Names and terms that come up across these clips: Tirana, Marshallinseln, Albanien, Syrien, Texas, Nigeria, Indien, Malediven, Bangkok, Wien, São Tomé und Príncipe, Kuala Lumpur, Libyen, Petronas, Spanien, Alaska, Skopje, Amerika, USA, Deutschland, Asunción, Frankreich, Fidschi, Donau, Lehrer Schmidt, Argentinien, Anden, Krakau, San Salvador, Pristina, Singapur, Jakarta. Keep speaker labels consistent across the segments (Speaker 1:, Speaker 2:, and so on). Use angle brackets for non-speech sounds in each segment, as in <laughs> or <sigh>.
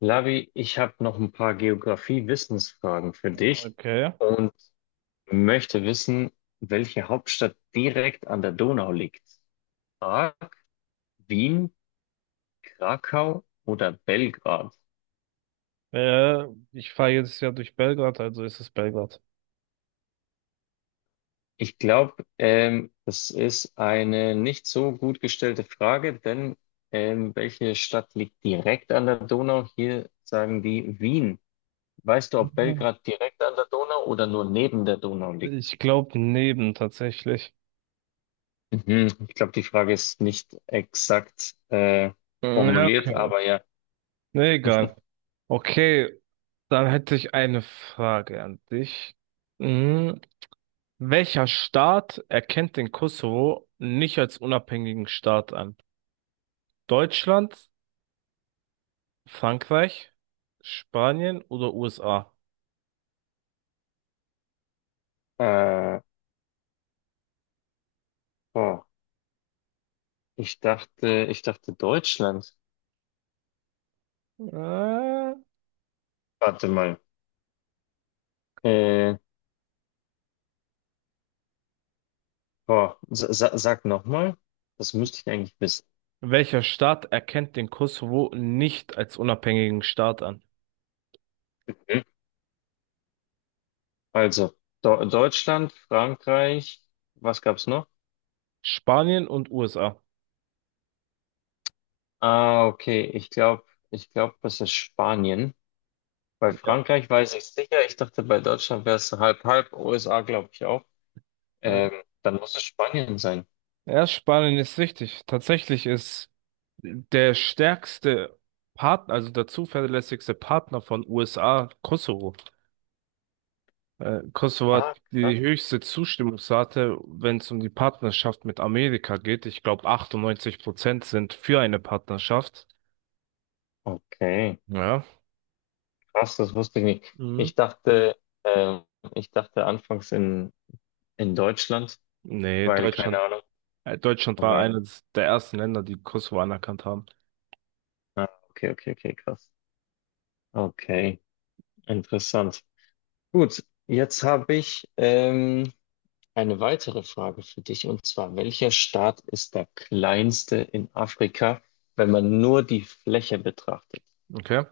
Speaker 1: Lavi, ich habe noch ein paar Geografie-Wissensfragen für dich
Speaker 2: Okay.
Speaker 1: und möchte wissen, welche Hauptstadt direkt an der Donau liegt. A. Wien, Krakau oder Belgrad?
Speaker 2: Äh, Ich fahre jetzt ja durch Belgrad, also ist es Belgrad.
Speaker 1: Ich glaube, das ist eine nicht so gut gestellte Frage, denn welche Stadt liegt direkt an der Donau? Hier sagen die Wien. Weißt du, ob
Speaker 2: Ah.
Speaker 1: Belgrad direkt an der Donau oder nur neben der Donau liegt?
Speaker 2: Ich glaube neben tatsächlich.
Speaker 1: Mhm. Ich glaube, die Frage ist nicht exakt
Speaker 2: Ja,
Speaker 1: formuliert,
Speaker 2: okay.
Speaker 1: aber ja.
Speaker 2: Nee, egal. Okay, dann hätte ich eine Frage an dich. Mhm. Welcher Staat erkennt den Kosovo nicht als unabhängigen Staat an? Deutschland, Frankreich, Spanien oder USA?
Speaker 1: Äh, oh, ich dachte Deutschland.
Speaker 2: Äh,
Speaker 1: Warte mal. Äh, oh, sag nochmal. Das müsste ich eigentlich wissen.
Speaker 2: Welcher Staat erkennt den Kosovo nicht als unabhängigen Staat an?
Speaker 1: Mhm. Also, Do Deutschland, Frankreich, was gab's noch?
Speaker 2: Spanien und USA.
Speaker 1: Ah, okay. Ich glaube, das ist Spanien. Bei
Speaker 2: Ja.
Speaker 1: Frankreich weiß ich sicher. Ich dachte, bei Deutschland wäre es halb halb. USA glaube ich auch. Ähm, dann muss es Spanien sein.
Speaker 2: Ja, Spanien ist wichtig. Tatsächlich ist der stärkste Partner, also der zuverlässigste Partner von USA, Kosovo. Kosovo
Speaker 1: Ah,
Speaker 2: hat die
Speaker 1: krass.
Speaker 2: höchste Zustimmungsrate, wenn es um die Partnerschaft mit Amerika geht. Ich glaube, 98% sind für eine Partnerschaft.
Speaker 1: Okay,
Speaker 2: Ja.
Speaker 1: krass, das wusste ich nicht.
Speaker 2: Mhm.
Speaker 1: Ich dachte, äh, ich dachte anfangs in Deutschland,
Speaker 2: Nee,
Speaker 1: weil keine
Speaker 2: Deutschland,
Speaker 1: Ahnung,
Speaker 2: Deutschland war
Speaker 1: aber ja.
Speaker 2: eines der ersten Länder, die Kosovo anerkannt haben.
Speaker 1: Ah, okay, okay, okay, krass. Okay, interessant. Gut, jetzt habe ich eine weitere Frage für dich und zwar, welcher Staat ist der kleinste in Afrika, wenn man nur die Fläche betrachtet?
Speaker 2: Okay.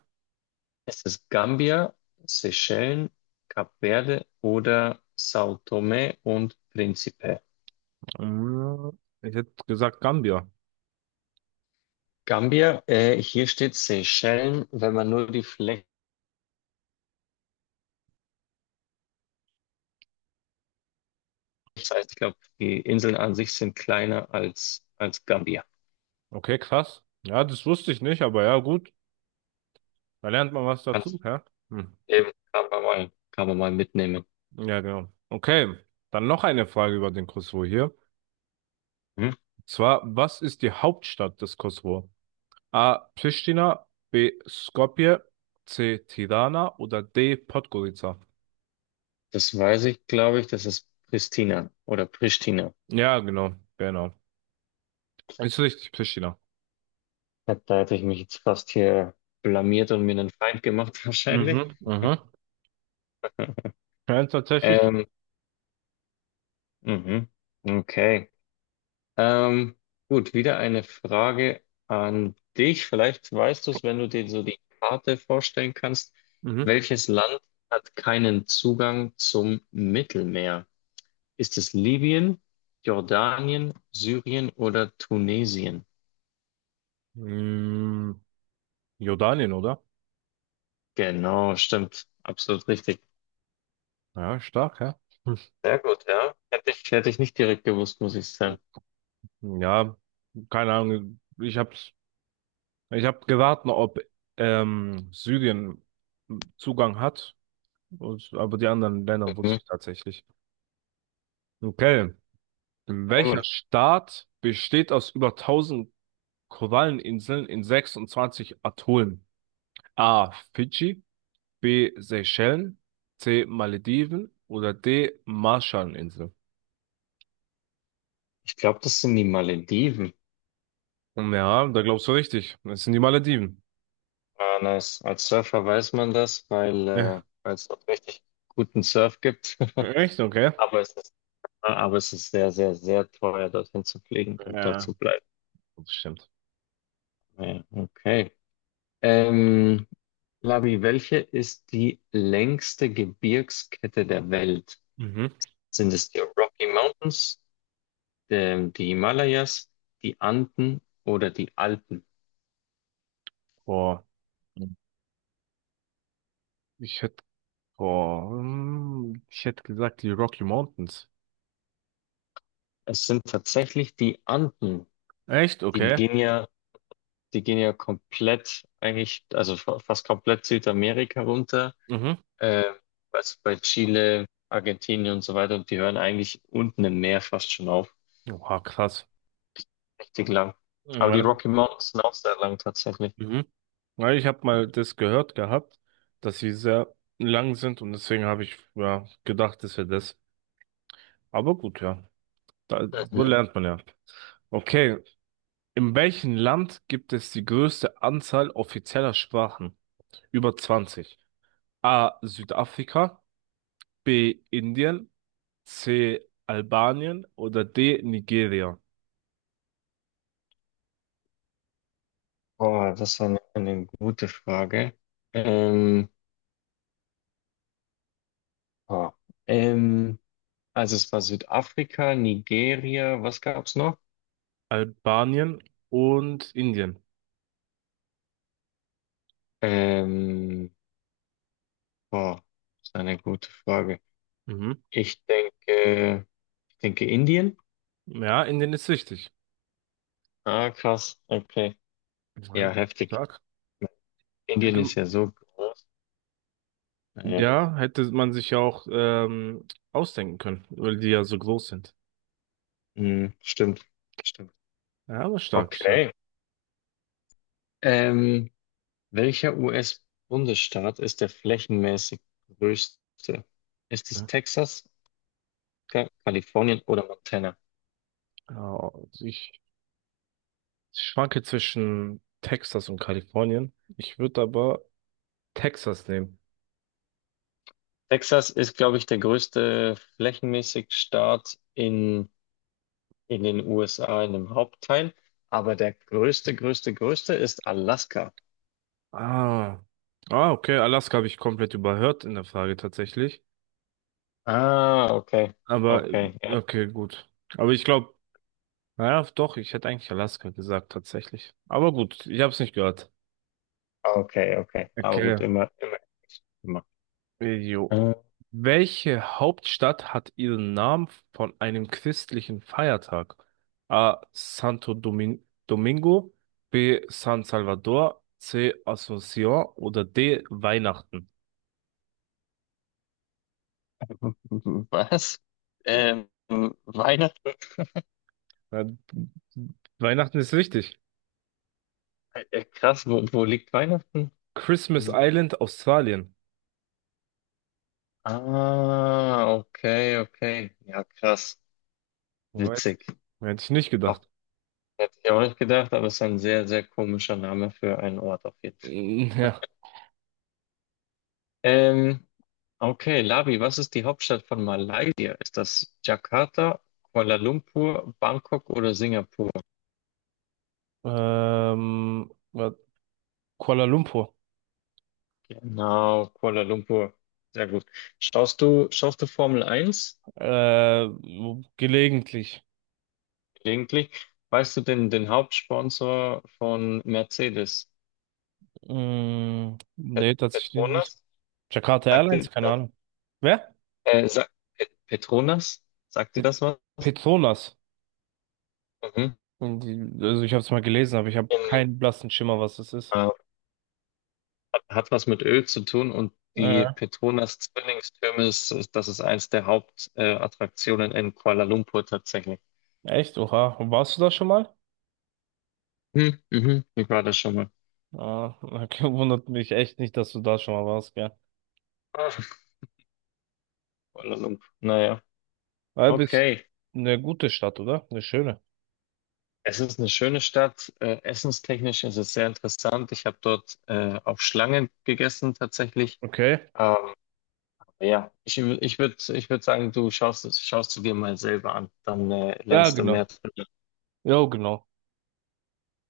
Speaker 1: Ist es Gambia, Seychellen, Kap Verde oder São Tomé und Príncipe?
Speaker 2: Ich hätte gesagt Gambia.
Speaker 1: Gambia, hier steht Seychellen, wenn man nur die Fläche, das heißt, ich glaube, die Inseln an sich sind kleiner als, als Gambia.
Speaker 2: Okay, krass. Ja, das wusste ich nicht, aber ja, gut. Da lernt man was
Speaker 1: Kannst
Speaker 2: dazu, ja? Hm.
Speaker 1: eben, kann man mal mitnehmen.
Speaker 2: Ja, genau. Okay, dann noch eine Frage über den Kosovo hier.
Speaker 1: Hm?
Speaker 2: Und zwar, was ist die Hauptstadt des Kosovo? A. Pristina, B. Skopje, C. Tirana oder D. Podgorica?
Speaker 1: Das weiß ich, glaube ich, das ist Pristina oder Pristina.
Speaker 2: Ja, genau, genau. Ist richtig, Pristina.
Speaker 1: Ja, da hätte ich mich jetzt fast hier blamiert und mir einen Feind gemacht, <laughs> wahrscheinlich.
Speaker 2: Mhm, mhm. Ja, tatsächlich.
Speaker 1: Ähm, mhm. Okay. Ähm, gut, wieder eine Frage an dich. Vielleicht weißt du es, wenn du dir so die Karte vorstellen kannst.
Speaker 2: Mhm.
Speaker 1: Welches Land hat keinen Zugang zum Mittelmeer? Ist es Libyen, Jordanien, Syrien oder Tunesien?
Speaker 2: Mm, Jordanien, oder?
Speaker 1: Genau, stimmt. Absolut richtig.
Speaker 2: Ja, stark, ja. Hm.
Speaker 1: Sehr gut, ja. Hätte ich nicht direkt gewusst, muss ich
Speaker 2: <laughs>
Speaker 1: sagen.
Speaker 2: Ja, keine Ahnung. Ich hab gewartet, ob Syrien Zugang hat, und, aber die anderen Länder wusste
Speaker 1: Mhm.
Speaker 2: ich tatsächlich. Okay.
Speaker 1: Sehr
Speaker 2: Welcher
Speaker 1: gut.
Speaker 2: Staat besteht aus über tausend Koralleninseln in 26 Atollen? A. Fidschi, B. Seychellen, C. Malediven oder D. Marshallinseln?
Speaker 1: Ich glaube, das sind die Malediven.
Speaker 2: Ja, da glaubst du richtig. Das sind die Malediven.
Speaker 1: Ah, nice. Als Surfer weiß man das, weil
Speaker 2: Ja.
Speaker 1: weil es dort richtig guten Surf gibt. <laughs>
Speaker 2: Echt? Okay.
Speaker 1: Aber es ist, aber es ist sehr, sehr, sehr teuer, dorthin zu fliegen und dort
Speaker 2: Ja,
Speaker 1: zu bleiben.
Speaker 2: das stimmt.
Speaker 1: Ja, okay. Ähm, Labi, welche ist die längste Gebirgskette der Welt?
Speaker 2: Mhm.
Speaker 1: Sind es die Rocky Mountains, die Himalayas, die Anden oder die Alpen?
Speaker 2: Boah, ich hätte, ich hätte gesagt, die Rocky Mountains.
Speaker 1: Es sind tatsächlich die Anden.
Speaker 2: Echt?
Speaker 1: Die
Speaker 2: Okay.
Speaker 1: Linie Die gehen ja komplett, eigentlich, also fast komplett Südamerika runter.
Speaker 2: Mhm.
Speaker 1: Äh, was bei Chile, Argentinien und so weiter. Und die hören eigentlich unten im Meer fast schon auf.
Speaker 2: Oha, krass.
Speaker 1: Richtig lang. Aber die
Speaker 2: Ja,
Speaker 1: Rocky Mountains sind auch sehr lang tatsächlich.
Speaker 2: mhm. Ja, ich habe mal das gehört gehabt, dass sie sehr lang sind und deswegen habe ich ja gedacht, das wäre das. Aber gut, ja. Da, so
Speaker 1: Mhm.
Speaker 2: lernt man ja. Okay. In welchem Land gibt es die größte Anzahl offizieller Sprachen? Über zwanzig. A. Südafrika, B. Indien, C. Albanien oder D. Nigeria.
Speaker 1: Boah, das war eine gute Frage. Ähm, boah, ähm, also es war Südafrika, Nigeria, was gab's noch?
Speaker 2: Albanien und Indien.
Speaker 1: Ähm, boah, das ist eine gute Frage.
Speaker 2: Mhm.
Speaker 1: Ich denke, ich denke Indien.
Speaker 2: Ja, Indien ist wichtig.
Speaker 1: Ah, krass. Okay.
Speaker 2: Ja,
Speaker 1: Ja, heftig.
Speaker 2: stark.
Speaker 1: Indien
Speaker 2: Hätte,
Speaker 1: ist ja so groß. Naja.
Speaker 2: ja, hätte man sich ja auch ausdenken können, weil die ja so groß sind.
Speaker 1: Hm, stimmt. Stimmt.
Speaker 2: Ja, aber stark, stark.
Speaker 1: Okay. Ähm, welcher US-Bundesstaat ist der flächenmäßig größte? Ist es
Speaker 2: Ja.
Speaker 1: Texas, Kalifornien oder Montana?
Speaker 2: Ja, ich schwanke zwischen Texas und Kalifornien. Ich würde aber Texas nehmen.
Speaker 1: Texas ist, glaube ich, der größte flächenmäßig Staat in den USA, in dem Hauptteil. Aber der größte, größte ist Alaska.
Speaker 2: Ah. Ah, okay. Alaska habe ich komplett überhört in der Frage tatsächlich.
Speaker 1: Ah, okay.
Speaker 2: Aber,
Speaker 1: Okay, ja.
Speaker 2: okay, gut. Aber ich glaube, naja, doch, ich hätte eigentlich Alaska gesagt, tatsächlich. Aber gut, ich habe es nicht gehört.
Speaker 1: Okay, okay. Aber
Speaker 2: Okay.
Speaker 1: gut, immer, immer.
Speaker 2: Jo.
Speaker 1: Äh,
Speaker 2: Welche Hauptstadt hat ihren Namen von einem christlichen Feiertag? A. Santo Domin Domingo, B. San Salvador, C. Asunción oder D. Weihnachten.
Speaker 1: <laughs> was? Ähm, Weihnachten?
Speaker 2: Ja, Weihnachten ist richtig.
Speaker 1: Krass, wo, wo liegt Weihnachten?
Speaker 2: Christmas
Speaker 1: S-
Speaker 2: Island, Australien.
Speaker 1: Ah, okay, okay. Ja, krass.
Speaker 2: Alright.
Speaker 1: Witzig.
Speaker 2: Hätte ich nicht
Speaker 1: Auch,
Speaker 2: gedacht.
Speaker 1: hätte ich auch nicht gedacht, aber es ist ein sehr, sehr komischer Name für einen Ort auf jeden Fall.
Speaker 2: Mm, ja.
Speaker 1: Ähm, okay, Labi, was ist die Hauptstadt von Malaysia? Ist das Jakarta, Kuala Lumpur, Bangkok oder Singapur?
Speaker 2: Ähm, wa- Kuala Lumpur.
Speaker 1: Genau, Kuala Lumpur. Sehr gut. Schaust du Formel eins
Speaker 2: Äh, Gelegentlich.
Speaker 1: gelegentlich? Weißt du den, den Hauptsponsor von Mercedes?
Speaker 2: Mm,
Speaker 1: Pet-
Speaker 2: nee, tatsächlich nicht.
Speaker 1: Petronas?
Speaker 2: Jakarta
Speaker 1: Sagt dir
Speaker 2: Airlines, keine
Speaker 1: das?
Speaker 2: Ahnung. Wer?
Speaker 1: Sagt, Pet- Petronas? Sagt dir
Speaker 2: Pe-
Speaker 1: das was?
Speaker 2: Petronas.
Speaker 1: Mhm.
Speaker 2: Hm, also ich habe es mal gelesen, aber ich habe
Speaker 1: In,
Speaker 2: keinen blassen Schimmer, was das ist.
Speaker 1: äh, hat, hat was mit Öl zu tun und die
Speaker 2: Äh,
Speaker 1: Petronas Zwillingstürme, das ist eins der Hauptattraktionen Attraktionen in Kuala Lumpur tatsächlich.
Speaker 2: echt? Oha. Warst du da schon mal?
Speaker 1: Hm, mhm, ich war da schon mal.
Speaker 2: Ah, okay, <laughs> wundert mich echt nicht, dass du da schon mal warst, gell?
Speaker 1: Ah, Kuala Lumpur. Naja,
Speaker 2: Weil bist
Speaker 1: okay.
Speaker 2: eine gute Stadt, oder? Eine schöne.
Speaker 1: Es ist eine schöne Stadt. Essenstechnisch ist es sehr interessant. Ich habe dort auf Schlangen gegessen tatsächlich.
Speaker 2: Okay.
Speaker 1: Ähm, ja, ich würde ich würd sagen, du schaust es, schaust du dir mal selber an. Dann
Speaker 2: Ja,
Speaker 1: lernst du
Speaker 2: genau.
Speaker 1: mehr.
Speaker 2: Ja, genau.